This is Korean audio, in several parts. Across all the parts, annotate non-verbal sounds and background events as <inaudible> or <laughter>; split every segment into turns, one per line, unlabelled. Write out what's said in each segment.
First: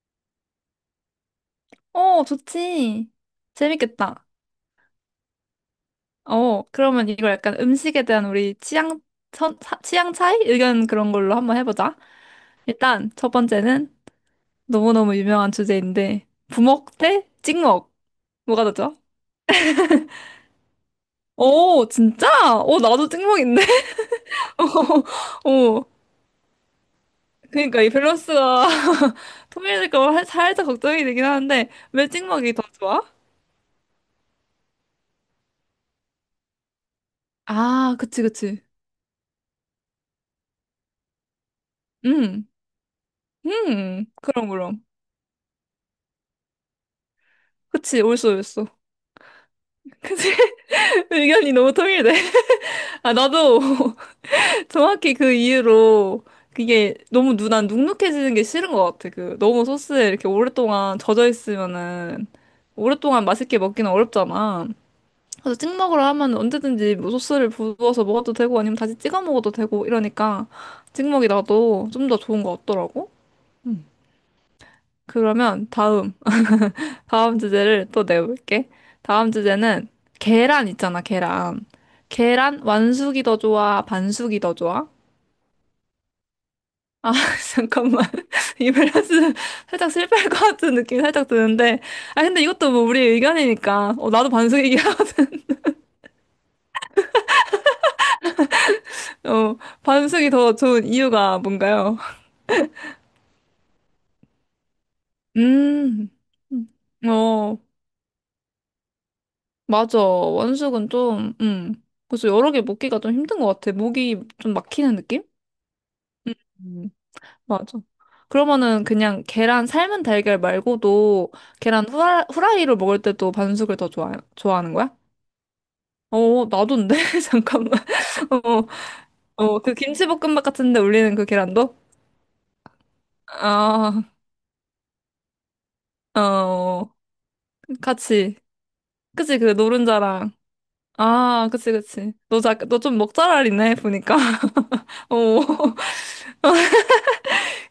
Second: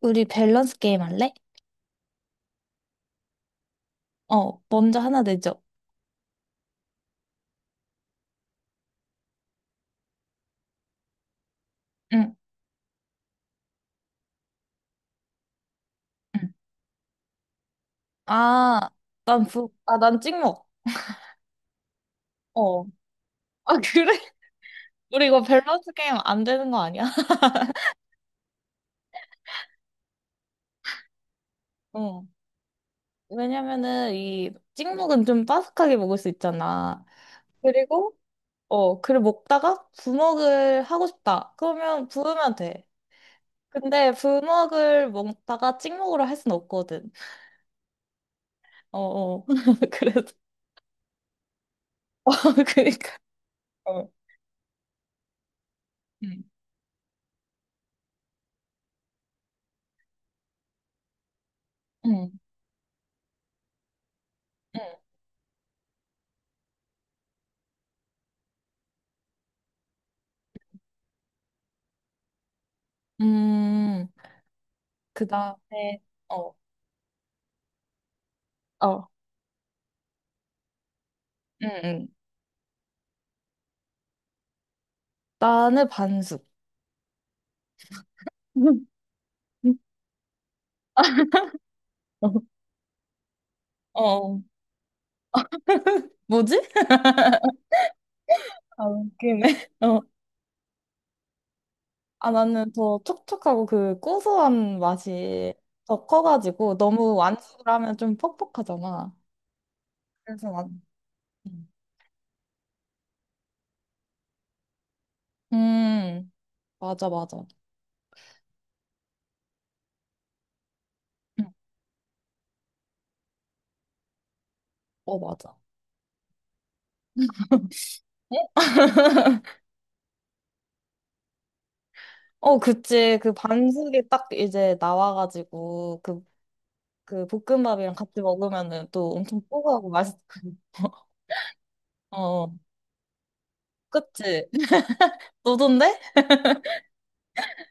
우리 밸런스 게임 할래?
어, 좋지. 재밌겠다.
어, 먼저 하나 내죠.
어, 그러면 이걸 약간 음식에 대한 우리 취향, 취향 차이? 의견 그런 걸로 한번 해보자.
응,
일단, 첫 번째는 너무너무 유명한 주제인데,
응.
부먹 대 찍먹. 뭐가 더
아,
좋아?
난 부, 아, 난 찍먹.
오, 진짜? 오,
어.
나도 찍먹인데?
아, 그래? <laughs>
<laughs>
우리 이거
어, 어.
밸런스 게임 안 되는 거 아니야? <laughs>
그러니까 이 밸런스가 <laughs> 통일될까 봐 살짝 걱정이 되긴 하는데, 왜
어.
찍먹이 더 좋아?
왜냐면은 이 찍먹은 좀 바삭하게 먹을 수 있잖아.
아,
그리고,
그치, 그치.
어, 그리고 먹다가 부먹을 하고 싶다. 그러면
음,
부으면 돼. 근데
그럼, 그럼.
부먹을 먹다가 찍먹으로 할 순 없거든.
그치, 옳소, 옳소.
어, 어. <laughs>
<laughs>
그래서,
그치? 의견이 너무 통일돼.
<laughs> 어,
아,
그니까.
나도
어.
<laughs> 정확히 그 이유로
응,
그게 난 눅눅해지는 게 싫은 것 같아. 그 너무 소스에 이렇게 오랫동안 젖어 있으면은
응.
오랫동안 맛있게 먹기는 어렵잖아.
응.
그래서 찍 먹으러 하면 언제든지 뭐 소스를 부어서 먹어도 되고 아니면 다시 찍어 먹어도 되고 이러니까 찍 먹이 나도 좀 더 좋은 것 같더라고.
음. 그
그러면
다음에,
다음,
어,
다음 주제를 또 내볼게.
어.
다음 주제는 계란 있잖아, 계란.
응, 응.
계란 완숙이 더 좋아, 반숙이 더 좋아?
나는 반숙.
아, <laughs> 잠깐만. <laughs> 이
<laughs>
밸런스 살짝 실패할 것 같은 느낌이 살짝 드는데. 아,
어.
근데 이것도 뭐 우리 의견이니까. 어, 나도
어,
반숙이긴 하거든.
뭐지? 아,
<laughs>
웃기네.
어,
<laughs> 어.
반숙이 더 좋은 이유가 뭔가요?
아, 나는 더 촉촉하고 그 고소한 맛이 더
음,
커가지고
음.
너무
어,
완숙을 하면 좀 퍽퍽하잖아.
맞아.
그래서 난,
원숙은 좀,
음,
그래서 여러 개 먹기가 좀 힘든 것 같아. 목이 좀 막히는 느낌?
음,
음, 음,
맞아, 맞아.
맞아. 그러면은 그냥 계란 삶은 달걀 말고도
응.
계란 후라이로 먹을 때도 반숙을 더 좋아, 좋아하는 거야?
어, 맞아.
어, 나도인데? <laughs> 잠깐만. 어, 어, 그 김치볶음밥 같은데 올리는 그 계란도?
어, 그치. 그
아,
반숙이 딱 이제 나와가지고 그,
어,
그 볶음밥이랑 같이
같이.
먹으면은 또
그치,
엄청
그
뽀고하고 맛있고.
노른자랑.
<laughs>
아, 그치, 그치.
어,
너좀 먹잘알이네, 보니까.
그치.
<laughs> 어, <laughs>
너던데?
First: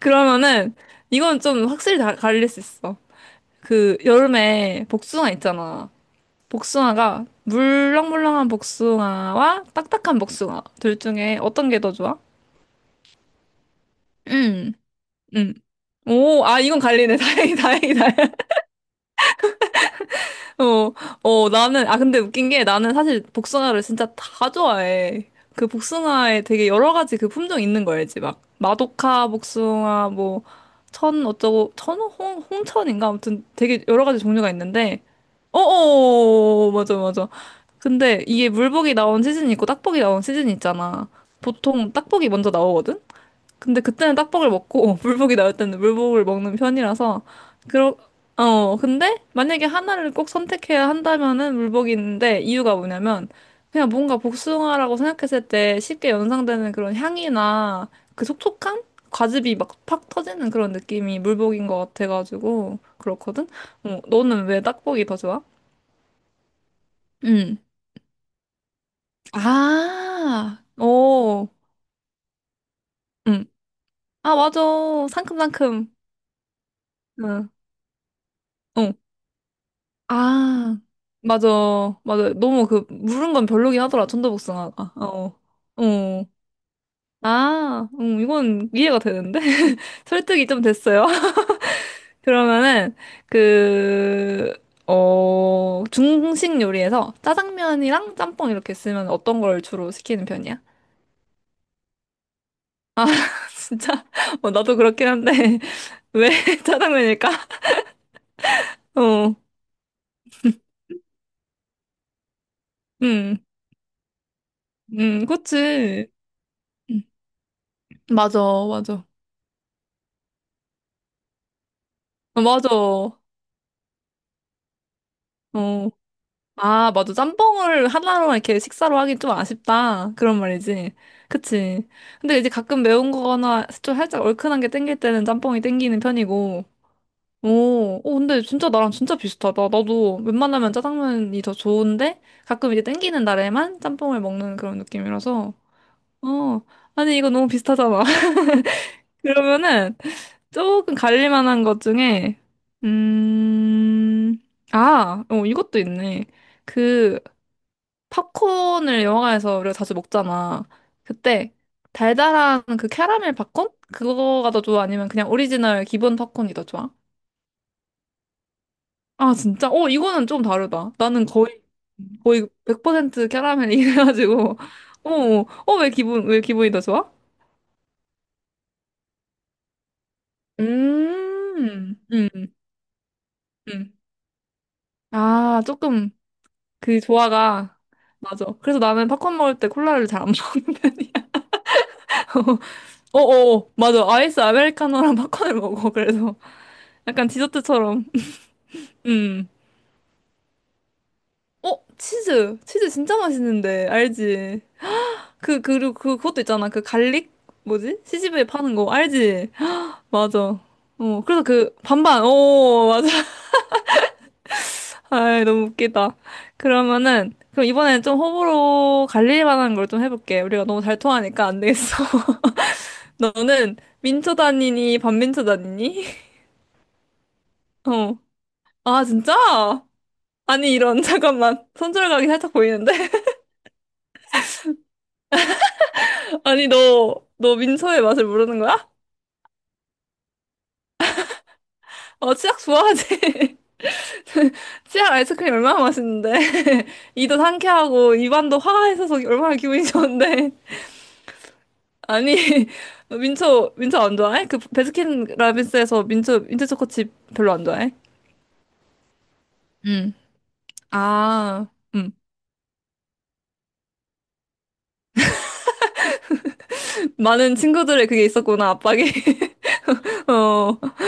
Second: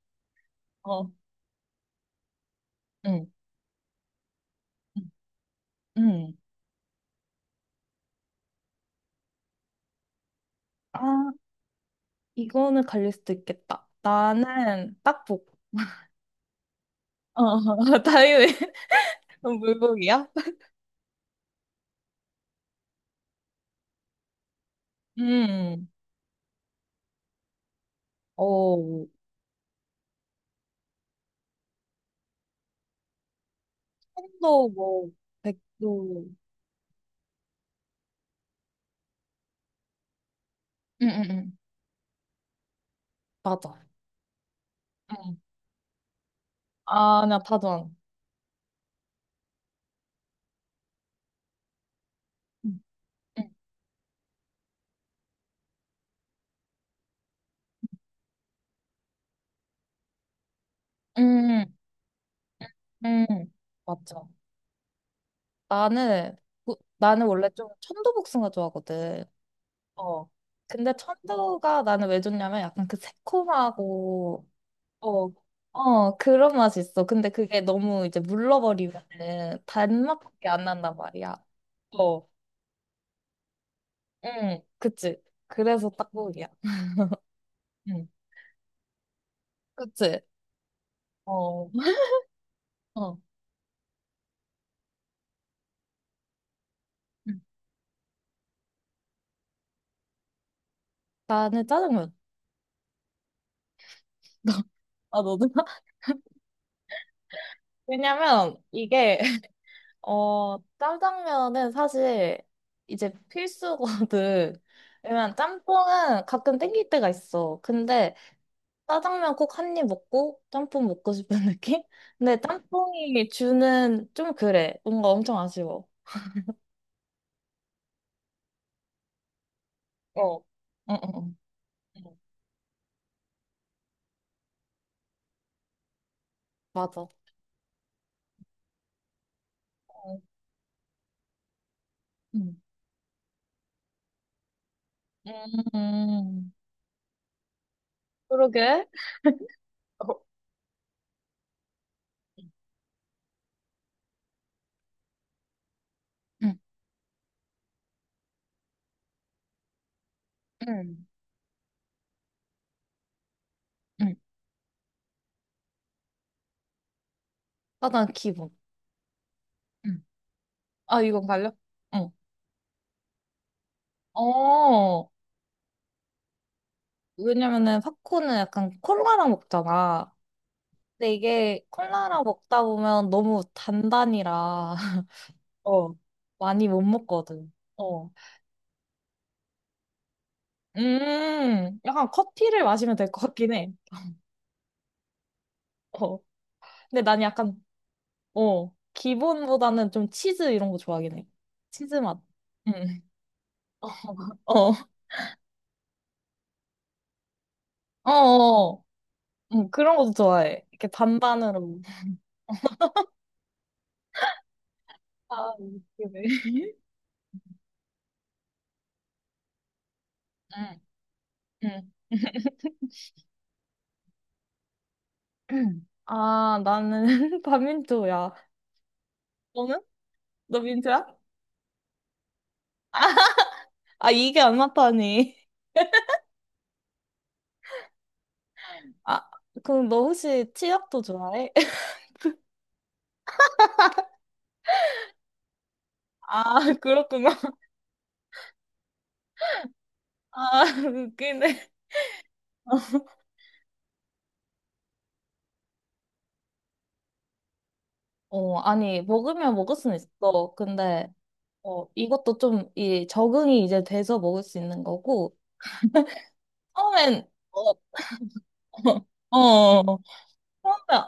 그러면은,
어,
이건 좀 확실히 다 갈릴 수 있어.
응,
그, 여름에 복숭아 있잖아.
응.
복숭아가, 물렁물렁한 복숭아와 딱딱한 복숭아. 둘
아,
중에 어떤 게 더 좋아?
이거는 갈릴 수도 있겠다.
음,
나는 딱복.
음. 오, 아, 이건 갈리네. <laughs> 다행이,
어,
다행이,
<laughs>
다행이다.
다이왜 <laughs> 물고기야?
어, 어, 나는, 아, 근데 웃긴 게 나는 사실 복숭아를 진짜 다 좋아해. 그
음,
복숭아에 되게 여러 가지 그 품종 있는 거 알지? 막,
어,
마도카 복숭아, 뭐, 천 어쩌고, 천, 홍, 홍천인가? 아무튼 되게 여러 가지 종류가
한도
있는데,
뭐, 백도.
어어, 맞아, 맞아. 근데 이게 물복이 나온 시즌이 있고 딱복이 나온 시즌이
응,
있잖아.
응, 응.
보통 딱복이 먼저 나오거든?
맞아.
근데 그때는 딱복을 먹고 <laughs>
응.
물복이 나올 때는 물복을 먹는 편이라서
아, 나 파전.
그러 어 근데 만약에 하나를 꼭 선택해야 한다면은 물복이 있는데 이유가
응.
뭐냐면
응,
그냥 뭔가 복숭아라고 생각했을 때 쉽게 연상되는 그런 향이나 그 촉촉함? 과즙이 막 팍 터지는 그런 느낌이
응,
물복인 것 같아가지고
응.
그렇거든? 어,
맞죠.
너는 왜 딱복이 더 좋아?
나는, 나는 원래
응.
좀 천도복숭아 좋아하거든. 어,
아,
근데
오,
천도가 나는 왜 좋냐면 약간 그
응. 아,
새콤하고
맞아.
어,
상큼상큼.
어, 그런 맛이 있어. 근데
응.
그게 너무 이제
어.
물러버리면은 단맛밖에 안
아,
난단 말이야.
맞아.
어,
맞아. 너무 그, 물은 건 별로긴 하더라.
응,
천도복숭아가.
그치.
어.
그래서
어.
딱국이야.
아,
응,
이건 이해가 되는데? <laughs>
그치.
설득이 좀 됐어요. <laughs>
어,
그러면은,
어.
그, 어, 중식 요리에서
응.
짜장면이랑 짬뽕 이렇게 쓰면 어떤 걸 주로 시키는 편이야?
나는 짜장면.
<laughs> 진짜? 어,
<laughs>
나도 그렇긴
아, 너는?
한데,
<laughs>
<laughs> 왜 <laughs> 짜장면일까?
왜냐면 이게,
어,
<laughs> 어, 짜장면은 사실 이제
음,
필수거든. 왜냐면
그치.
짬뽕은 가끔 땡길
음,
때가 있어. 근데
맞아, 맞아.
짜장면 꼭 한입 먹고 짬뽕 먹고 싶은 <laughs> 느낌? 근데
어, 맞아.
짬뽕이 주는 좀 그래. 뭔가 엄청 아쉬워.
어. 아, 맞아. 짬뽕을 하나로만 이렇게 식사로 하긴 좀 아쉽다.
어.
그런 말이지.
응, 응, 응.
그치.
응.
근데 이제 가끔 매운 거나 좀 살짝 얼큰한 게 땡길 때는 짬뽕이 땡기는 편이고.
맞아.
오, 오, 근데 진짜 나랑 진짜 비슷하다. 나도
어.
웬만하면 짜장면이 더 좋은데
응.
가끔 이제 땡기는 날에만 짬뽕을 먹는 그런 느낌이라서.
음.
어, 아니, 이거 너무 비슷하잖아. <laughs>
그러게.
그러면은
어.
조금 갈릴만한 것 중에, 음, 아, 어, 이것도 있네.
응,
그, 팝콘을 영화관에서 우리가 자주 먹잖아.
응.
그때 달달한 그 캐러멜 팝콘?
응.
그거가 더 좋아? 아니면 그냥 오리지널 기본 팝콘이 더 좋아?
짜장 기본.
아, 진짜? 어,
응.
이거는 좀 다르다.
아,
나는
이건 갈려?
거의,
응.
거의 100% 캐러멜 이래가지고. <laughs>
어,
어, 어, 왜 기분이 더 좋아?
왜냐면은 팝콘은 약간 콜라랑 먹잖아. 근데 이게
음,
콜라랑
음,
먹다 보면 너무
음.
단단이라 <laughs>
아,
어.
조금
많이 못
그
먹거든.
조화가,
어.
맞아. 그래서 나는 팝콘 먹을 때 콜라를 잘 안 먹는 편이야.
약간 커피를 마시면 될
<laughs>
것 같긴
어어
해.
맞아 아이스 아메리카노랑 팝콘을 먹어
어.
그래서
근데 난
약간
약간,
디저트처럼.
어,
음.
기본보다는 좀 치즈 이런 거 좋아하긴 해.
어,
치즈 맛.
치즈. 치즈
응.
진짜 맛있는데.
어, <laughs>
알지? 그, 그리고 그, 그것도 있잖아. 그 갈릭? 뭐지?
어,
시집에
어,
파는
어.
거. 알지?
응, 그런 것도
맞아.
좋아해. 이렇게
어, 그래서 그,
반반으로.
반반. 오, 맞아. <laughs> 아이,
아,
너무 웃기다.
그래.
그러면은, 그럼 이번엔 좀 호불호 갈릴 만한 걸 좀 해볼게. 우리가
응,
너무 잘 통하니까 안
응.
되겠어. <laughs> 너는 민초 다니니, 반민초
<clears throat> 응.
다니니?
아, 나는 <laughs>
<laughs> 어.
반민초야.
아, 진짜?
너는? 너
아니, 이런, <laughs>
민초야?
잠깐만. 손절각이 살짝 보이는데?
아, 이게 안 맞다니.
아니, 너, 너 민서의 맛을 모르는 거야?
아, 그럼 너 혹시 치약도 좋아해? <laughs>
어, 치약 좋아하지? <laughs> 치약 아이스크림 얼마나 맛있는데.
아, 그렇구나.
이도 상쾌하고, 입안도 화가 있어서 얼마나 기분이 좋은데.
아, <laughs> 웃기네.
아니, <laughs> 민초, 민초 안 좋아해? 그, 베스킨라빈스에서 민초, 민초 초코칩 별로 안 좋아해?
어, 아니, 먹으면 먹을 수는
응.
있어. 근데,
아,
어,
응.
이것도 좀, 이, 적응이 이제 돼서 먹을 수 있는 거고, 처음엔,
많은
어,
친구들의 그게 있었구나, 압박이.
<laughs> 어, 어.
<laughs> 어,
처음에,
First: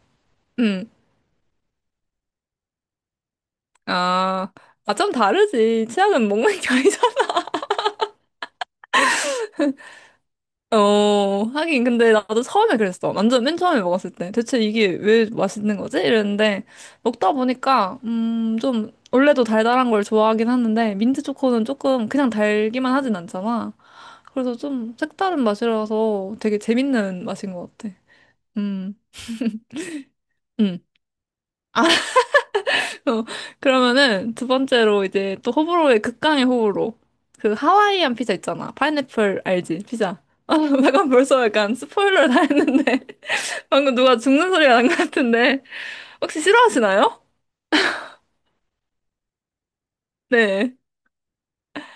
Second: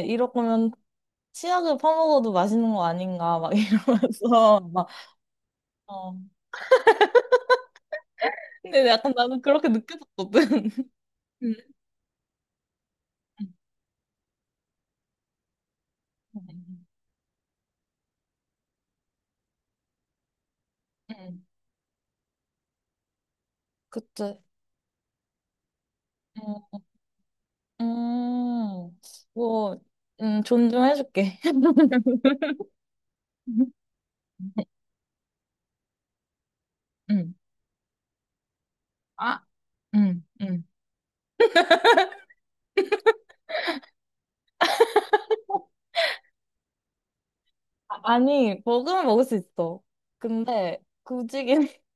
아니, 이러면
응.
치약을 퍼먹어도 맛있는 거 아닌가, 막 이러면서,
아,
<laughs> 막,
아, 좀 다르지.
어.
치약은 먹는 게 아니잖아.
근데 약간 나는 그렇게 느껴졌거든. <laughs>
어,
음.
하긴, 근데 나도 처음에 그랬어. 완전 맨 처음에 먹었을 때. 대체 이게 왜 맛있는 거지? 이랬는데,
음,
먹다 보니까, 좀, 원래도 달달한 걸 좋아하긴 하는데, 민트
음.
초코는 조금 그냥 달기만 하진 않잖아.
그치.
그래서 좀 색다른 맛이라서 되게
음,
재밌는 맛인 것 같아. 음,
음, 뭐,
음.
존중해줄게.
아, <laughs>
<laughs>
그러면은 두 번째로 이제 또 호불호의 극강의 호불호.
음.
그 하와이안 피자 있잖아. 파인애플
아,
알지? 피자.
음,
<laughs> 아,
음.
잠깐 벌써 약간 스포일러를 다 했는데. 방금 누가 죽는 소리가 난 것 같은데. 혹시 싫어하시나요?
아, 아니, 먹으면 먹을 수 있어.
네.
근데, 굳이긴, <laughs>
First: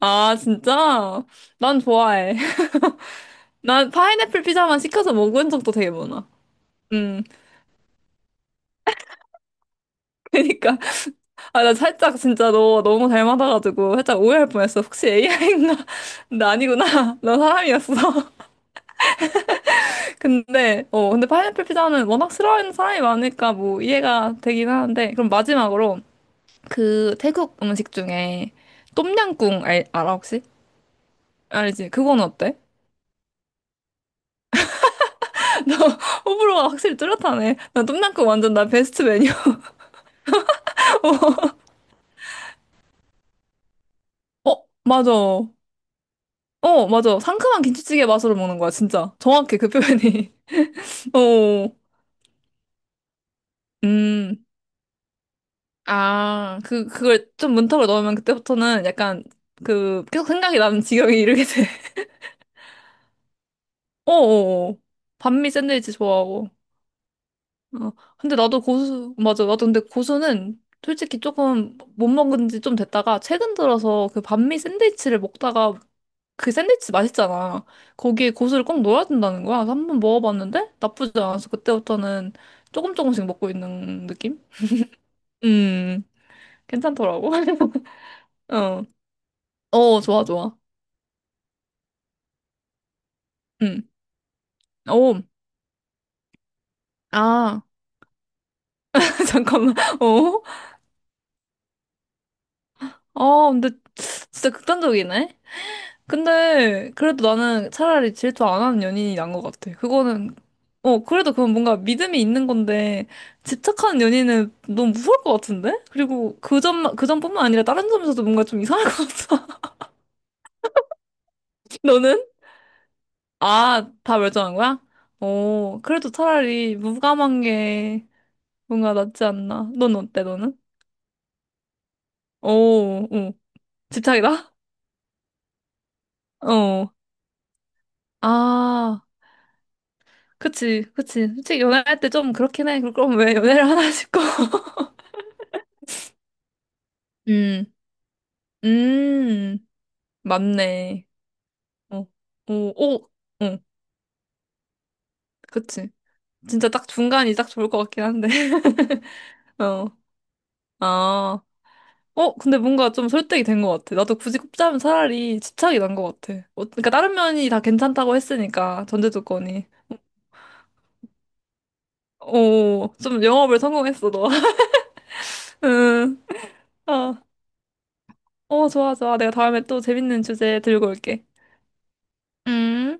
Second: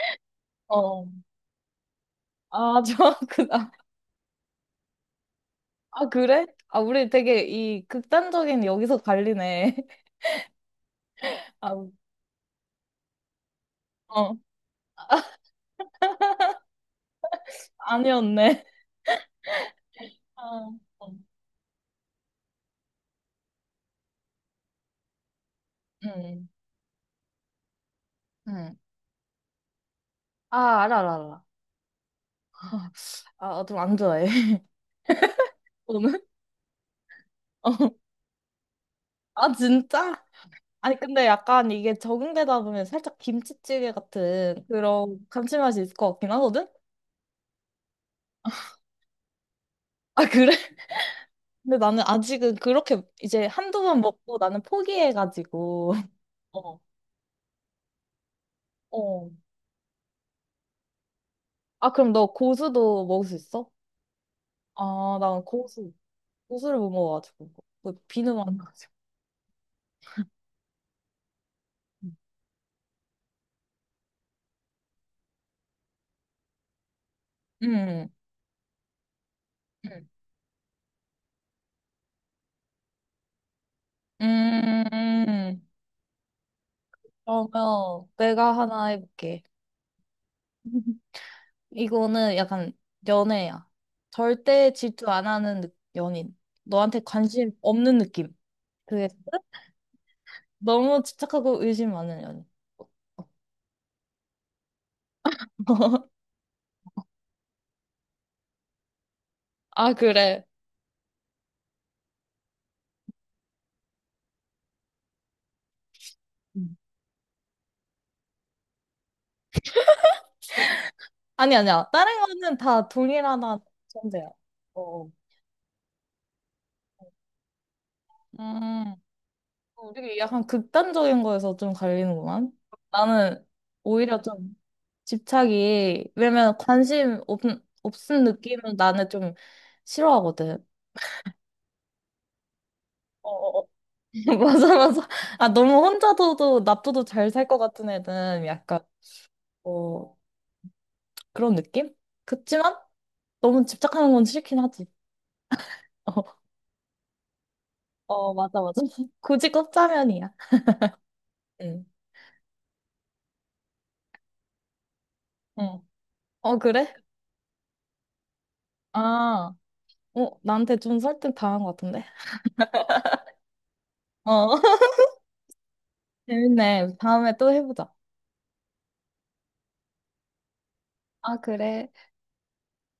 아,
어.
진짜? 난 좋아해. <laughs>
아, 저, <laughs> 그, 아,
난 파인애플 피자만 시켜서 먹은 적도 되게
아,
많아.
그래? 아, 우리
음,
되게 이 극단적인 여기서 갈리네. <laughs>
<laughs> 그니까. 아, 나
아,
살짝 진짜 너 너무 닮아가지고 살짝
어,
오해할 뻔했어. 혹시 AI인가? 나 <laughs> 아니구나. <laughs> 나 사람이었어.
아니었네.
<laughs>
아,
근데, 어,
어.
근데 파인애플 피자는 워낙 싫어하는 사람이 많으니까 뭐 이해가 되긴 하는데. 그럼 마지막으로
응,
그 태국 음식 중에
응.
똠양꿍 알아 혹시?
아, 알아, 알아, 알아.
알지? 그건 어때?
<laughs> 아, 좀 안 좋아해. <laughs>
나
오늘?
<laughs> 호불호가 확실히 뚜렷하네. 나
어.
똠양꿍 완전 나 베스트 메뉴.
아, 진짜? 아니, 근데 약간 이게 적응되다 보면 살짝 김치찌개
<laughs>
같은
어, 맞아.
그런 감칠맛이 있을 것 같긴 하거든?
어, 맞아. 상큼한 김치찌개 맛으로 먹는 거야, 진짜. 정확해, 그
아,
표현이.
그래?
<laughs> 어,
근데 나는 아직은 그렇게 이제 한두 번 먹고
음.
나는 포기해가지고. <laughs>
아,
어,
그, 그걸 좀 문턱을 넣으면 그때부터는 약간
어.
그, 계속 생각이 나는 지경에 이르게 돼.
아,
<laughs>
그럼 너 고수도 먹을 수 있어?
어어어.
아, 난
반미
고수.
샌드위치 좋아하고.
고수를 못 먹어가지고.
어,
그
근데
비누만 안
나도
가지고.
고수, 맞아. 나도 근데 고수는 솔직히 조금 못 먹은 지 좀 됐다가 최근 들어서 그 반미 샌드위치를 먹다가 그 샌드위치 맛있잖아.
음.
거기에 고수를 꼭 넣어야 된다는 거야. 그래서 한번
음.
먹어봤는데 나쁘지 않아서 그때부터는 조금 조금씩 먹고 있는 느낌?
음.
음, 괜찮더라고.
그러면
<laughs>
내가
어,
하나 해볼게.
어, 좋아, 좋아.
<laughs> 이거는 약간 연애야.
음,
절대 질투
오,
안 하는 느- 연인. 너한테 관심
아,
없는 느낌. 그게
<laughs> 잠깐만. 어,
너무 집착하고 의심 많은 연인.
아, 근데 진짜 극단적이네.
<laughs>
근데 그래도 나는 차라리 질투 안 하는 연인이 난 것 같아.
아,
그거는
그래.
어 그래도 그건 뭔가 믿음이 있는 건데 집착하는 연인은 너무 무서울 것 같은데? 그리고 그
음.
점만 그 점뿐만 아니라 다른 점에서도 뭔가 좀 이상할 것 같아.
아니,
<laughs>
아니야. 다른
너는?
거는 다 동일하다
아, 다
전제야.
멸종한 거야?
어.
어 그래도 차라리 무감한 게 뭔가
음,
낫지 않나. 넌
우리
어때,
약간
너는?
극단적인 거에서 좀
오,
갈리는구만.
어,
나는 오히려
집착이다?
좀 집착이, 왜냐면
어.
관심 없, 없은 느낌은
아,
나는 좀 싫어하거든.
그치, 그치. 솔직히 연애할 때 좀 그렇긴 해. 그럼
어,
왜
어,
연애를
어.
하나 싶고.
<laughs>
<laughs>
맞아, 맞아. 아, 너무 혼자서도 놔둬도 잘 살 것
음.
같은 애는 약간,
음,
어,
맞네.
그런 느낌?
어,
그치만
오, 오, 응,
너무 집착하는 건 싫긴 하지.
그치.
<laughs>
진짜 딱 중간이 딱 좋을 것 같긴
어,
한데.
어, 맞아,
<laughs>
맞아. <laughs> 굳이
어,
꼽자면이야.
아,
응.
어, 근데 뭔가 좀 설득이 된 것 같아. 나도 굳이 꼽자면 차라리 집착이
응.
난 것 같아.
어,
어, 그러니까
그래?
다른 면이 다 괜찮다고 했으니까, 전제
아,
조건이.
어, 나한테 좀 설득 당한 것 같은데?
오, 좀 영업을 성공했어, 너.
어,
<laughs>
<laughs>
응,
재밌네.
어,
다음에 또 해보자.
어, 좋아, 좋아. 내가 다음에 또 재밌는 주제 들고 올게.
아, 그래.
음.